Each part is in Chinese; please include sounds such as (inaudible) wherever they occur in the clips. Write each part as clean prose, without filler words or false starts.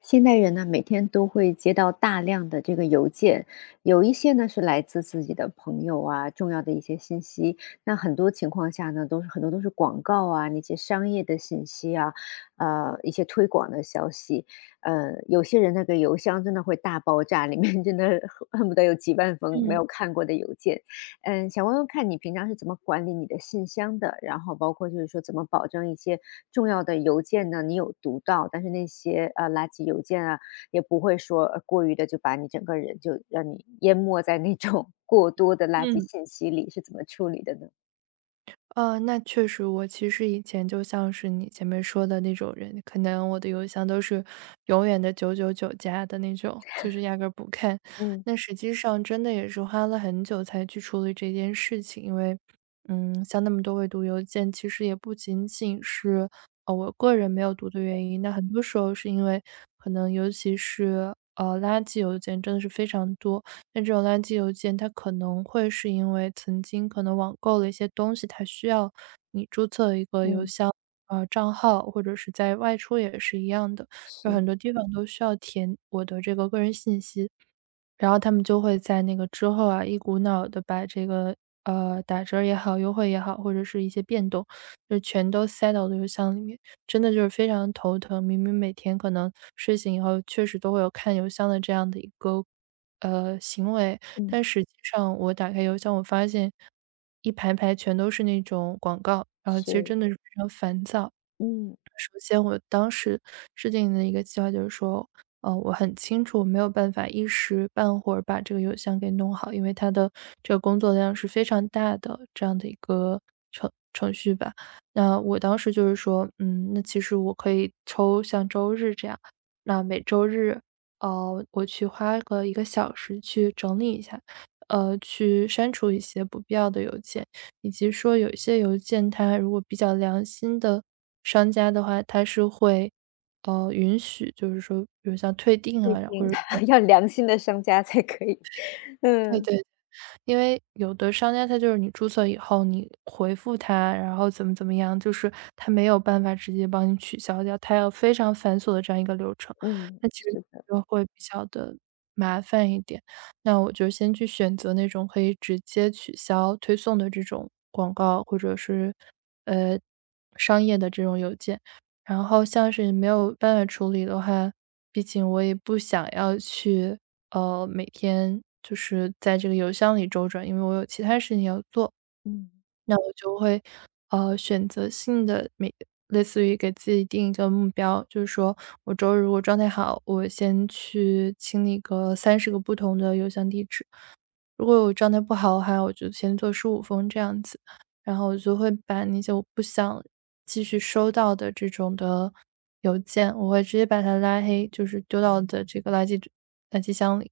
现代人呢，每天都会接到大量的这个邮件，有一些呢是来自自己的朋友啊，重要的一些信息。那很多情况下呢，很多都是广告啊，那些商业的信息啊，一些推广的消息。有些人那个邮箱真的会大爆炸，里面真的 (laughs) 恨不得有几万封没嗯有看过的邮件。想问问看你平常是怎么管理你的信箱的？然后包括就是说怎么保证一些重要的邮件呢，你有读到，但是那些垃圾邮件啊，也不会说过于的就把你整个人就让你淹没在那种 (laughs) 过多的垃圾嗯，信息里，是怎么处理的呢？那确实，我其实以前就像是你前面说的那种人，可能我的邮箱都是永远的999加的那种，就是压根儿不看。嗯那实际上真的也是花了很久才去处理这件事情，因为，嗯，像那么多未读邮件，其实也不仅仅是我个人没有读的原因，那很多时候是因为可能尤其是垃圾邮件真的是非常多，那这种垃圾邮件，它可能会是因为曾经可能网购了一些东西，它需要你注册一个邮嗯。箱账号，或者是在外出也是一样的，有是。很多地方都需要填我的这个个人信息，然后他们就会在那个之后啊，一股脑的把这个打折儿也好、优惠也好，或者是一些变动，就全都塞到的邮箱里面。真的就是非常头疼。明明每天可能睡醒以后确实都会有看邮箱的这样的一个行为，嗯。但实际上我打开邮箱，我发现一排排全都是那种广告，然后其实是。真的是非常烦躁。嗯。首先，我当时制定的一个计划就是说，我很清楚我没有办法一时半会儿把这个邮箱给弄好，因为它的这个工作量是非常大的这样的一个，那我当时就是说，嗯，那其实我可以抽像周日这样，那每周日，我去花个一个小时去整理一下，去删除一些不必要的邮件，以及说有一些邮件它如果比较良心的商家的话，它是会，允许就是说，比如像退订不啊，一或定 者说 (laughs) 要良心的商家才可以。(laughs) 对嗯对，因为有的商家他就是你注册以后，你回复他，然后怎么怎么样，就是他没有办法直接帮你取消掉，他要非常繁琐的这样一个流程，嗯。那其实是的。就会比较的麻烦一点。那我就先去选择那种可以直接取消推送的这种广告，或者是呃商业的这种邮件。然后像是没有办法处理的话，毕竟我也不想要去，每天就是在这个邮箱里周转，因为我有其他事情要做。嗯。那我就会，选择性的每，类似于给自己定一个目标，就是说我周日如果状态好，我先去清理个30个不同的邮箱地址。如果我状态不好的话，我就先做15封这样子。然后我就会把那些我不想继续收到的这种的邮件，我会直接把它拉黑，就是丢到我的这个垃圾箱里。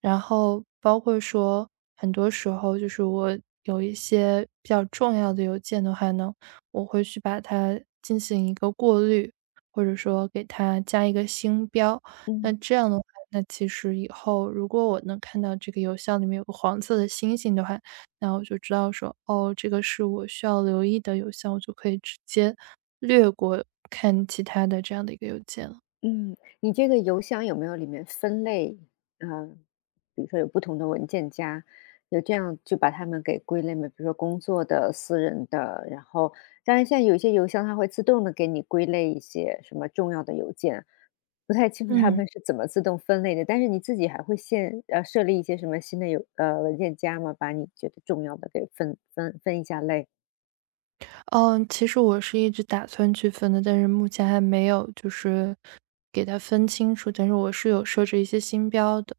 然后包括说，很多时候就是我有一些比较重要的邮件的话呢，我会去把它进行一个过滤，或者说给它加一个星标。那嗯。这样的话，那其实以后如果我能看到这个邮箱里面有个黄色的星星的话，那我就知道说，哦，这个是我需要留意的邮箱，我就可以直接略过看其他的这样的一个邮件了。嗯，你这个邮箱有没有里面分类？呃，比如说有不同的文件夹，有这样就把它们给归类吗？比如说工作的、私人的，然后当然现在有一些邮箱它会自动的给你归类一些什么重要的邮件，不太清楚它嗯。们是怎么自动分类的。但是你自己还会现设立一些什么新的文件夹吗？把你觉得重要的给分一下类？嗯，其实我是一直打算去分的，但是目前还没有就是给它分清楚。但是我是有设置一些星标的，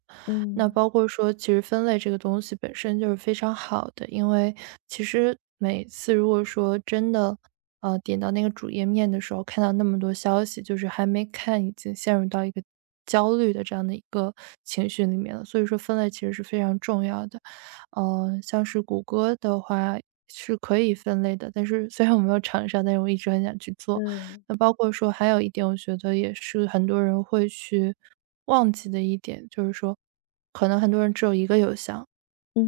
那嗯。包括说，其实分类这个东西本身就是非常好的，因为其实每次如果说真的，点到那个主页面的时候，看到那么多消息，就是还没看，已经陷入到一个焦虑的这样的一个情绪里面了。所以说，分类其实是非常重要的。像是谷歌的话是可以分类的，但是虽然我没有尝试啊，但是我一直很想去做。嗯。那包括说还有一点，我觉得也是很多人会去忘记的一点，就是说可能很多人只有一个邮箱，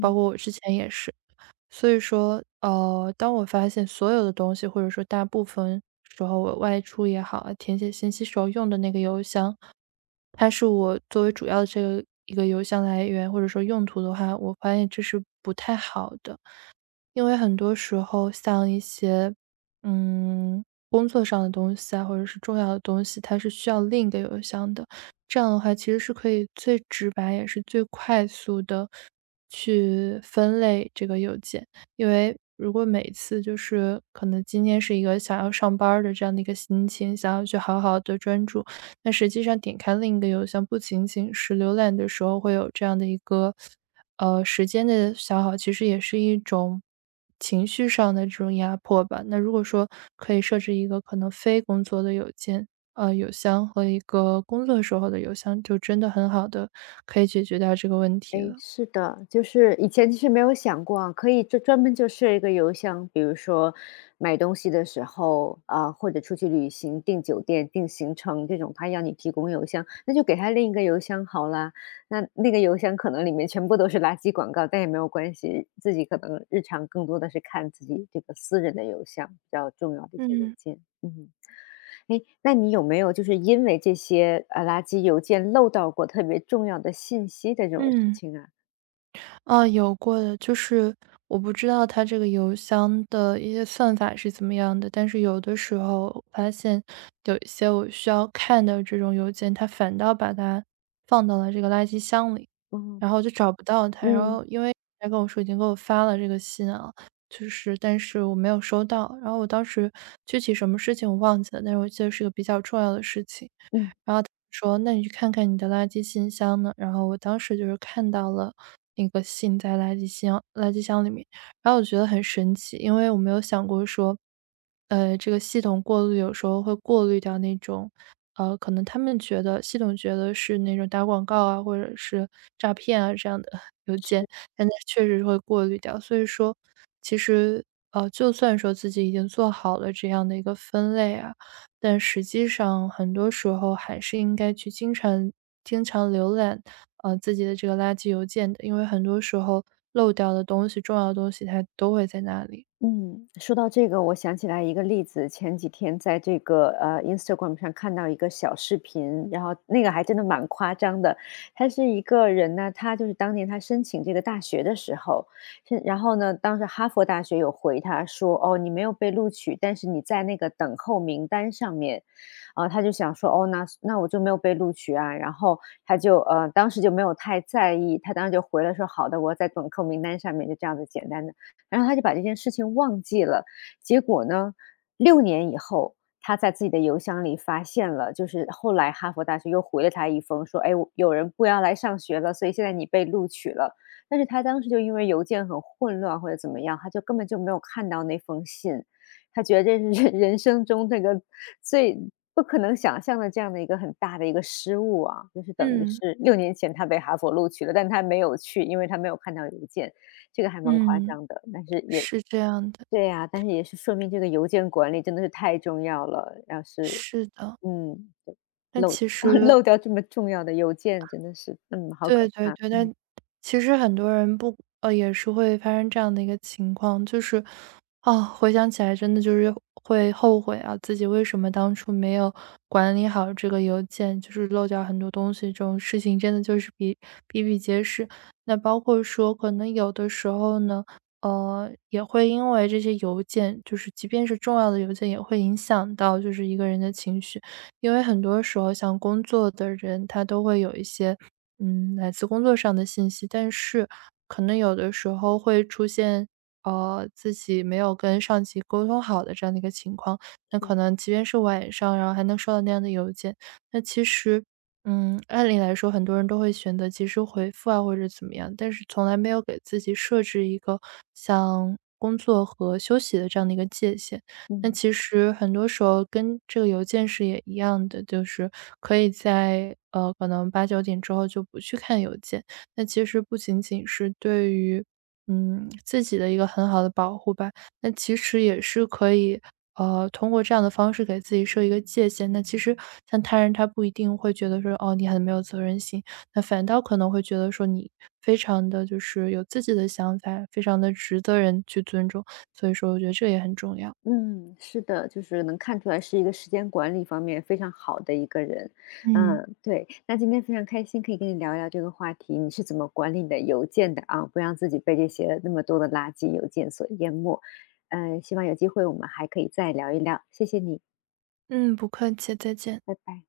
包括我之前也是。所以说，当我发现所有的东西，或者说大部分时候我外出也好啊，填写信息时候用的那个邮箱，它是我作为主要的这个一个邮箱来源或者说用途的话，我发现这是不太好的。因为很多时候像一些，嗯，工作上的东西啊，或者是重要的东西，它是需要另一个邮箱的。这样的话其实是可以最直白，也是最快速的去分类这个邮件。因为如果每次就是可能今天是一个想要上班儿的这样的一个心情，想要去好好的专注，那实际上点开另一个邮箱，不仅仅是浏览的时候会有这样的一个，时间的消耗，其实也是一种情绪上的这种压迫吧。那如果说可以设置一个可能非工作的邮件，邮箱和一个工作时候的邮箱，就真的很好的可以解决掉这个问题哎，了。是的，就是以前其实没有想过啊，可以专门就设一个邮箱，比如说买东西的时候啊，或者出去旅行、订酒店、订行程这种，他要你提供邮箱，那就给他另一个邮箱好啦。那那个邮箱可能里面全部都是垃圾广告，但也没有关系，自己可能日常更多的是看自己这个私人的邮箱，比较重要的一些邮嗯。件。嗯。哎，那你有没有就是因为这些垃圾邮件漏到过特别重要的信息的这种事嗯。情啊？啊，有过的，就是我不知道它这个邮箱的一些算法是怎么样的，但是有的时候我发现有一些我需要看的这种邮件，它反倒把它放到了这个垃圾箱里，嗯然后就找不到它。然嗯后因为他跟我说已经给我发了这个信啊，就是但是我没有收到。然后我当时具体什么事情我忘记了，但是我记得是个比较重要的事情。嗯。然后他说：“那你去看看你的垃圾信箱呢。”然后我当时就是看到了那个信在垃圾箱里面，然后我觉得很神奇，因为我没有想过说，这个系统过滤有时候会过滤掉那种，可能他们觉得系统觉得是那种打广告啊，或者是诈骗啊这样的 (laughs) 邮件，但它确实是会过滤掉。所以说，其实就算说自己已经做好了这样的一个分类啊，但实际上很多时候还是应该去经常浏览，自己的这个垃圾邮件的，因为很多时候漏掉的东西、重要的东西它都会在那里。嗯，说到这个，我想起来一个例子。前几天在这个Instagram 上看到一个小视频，然后那个还真的蛮夸张的。他是一个人呢，他就是当年他申请这个大学的时候，是，然后呢，当时哈佛大学有回他说，哦，你没有被录取，但是你在那个等候名单上面，啊，他就想说，哦，那我就没有被录取啊。然后他就当时就没有太在意，他当时就回了说，好的，我在等候名单上面，就这样子简单的。然后他就把这件事情忘记了。结果呢六年以后，他在自己的邮箱里发现了，就是后来哈佛大学又回了他一封说：“哎，我有人不要来上学了，所以现在你被录取了。”但是他当时就因为邮件很混乱或者怎么样，他就根本就没有看到那封信。他觉得这是人 (laughs) 人生中这个最不可能想象的这样的一个很大的一个失误啊，就是等于嗯，是六年前他被哈佛录取了，但他没有去，因为他没有看到邮件。这个还蛮夸嗯，张的，但是也是这样的，对呀，但是也是说明这个邮件管理真的是太重要了。要是，是的。嗯，那漏 其 (laughs) 实漏掉这么重要的邮件，真的是，嗯，好对可对怕。对，但其实很多人不也是会发生这样的一个情况，就是，啊，回想起来真的就是会后悔啊，自己为什么当初没有管理好这个邮件，就是漏掉很多东西，这种事情真的就是比比皆是。那包括说，可能有的时候呢，也会因为这些邮件，就是即便是重要的邮件，也会影响到就是一个人的情绪，因为很多时候像工作的人，他都会有一些嗯，来自工作上的信息，但是可能有的时候会出现，自己没有跟上级沟通好的这样的一个情况。那可是。能即便是晚上，然后还能收到那样的邮件，那其实，嗯，按理来说，很多人都会选择及时回复啊，或者怎么样，但是从来没有给自己设置一个像工作和休息的这样的一个界限。那嗯其实很多时候跟这个邮件是也一样的，就是可以在可能8、9点之后就不去看邮件。那其实不仅仅是对于嗯自己的一个很好的保护吧，那其实也是可以通过这样的方式给自己设一个界限。那其实像他人他不一定会觉得说哦你很没有责任心，那反倒可能会觉得说你非常的就是有自己的想法，非常的值得人去尊重。所以说我觉得这也很重要。嗯。是的，就是能看出来是一个时间管理方面非常好的一个人。嗯，嗯，对。那今天非常开心可以跟你聊一聊这个话题，你是怎么管理你的邮件的啊？不让自己被这些那么多的垃圾邮件所淹没。嗯，希望有机会我们还可以再聊一聊。谢谢你，嗯，不客气，再见。拜拜。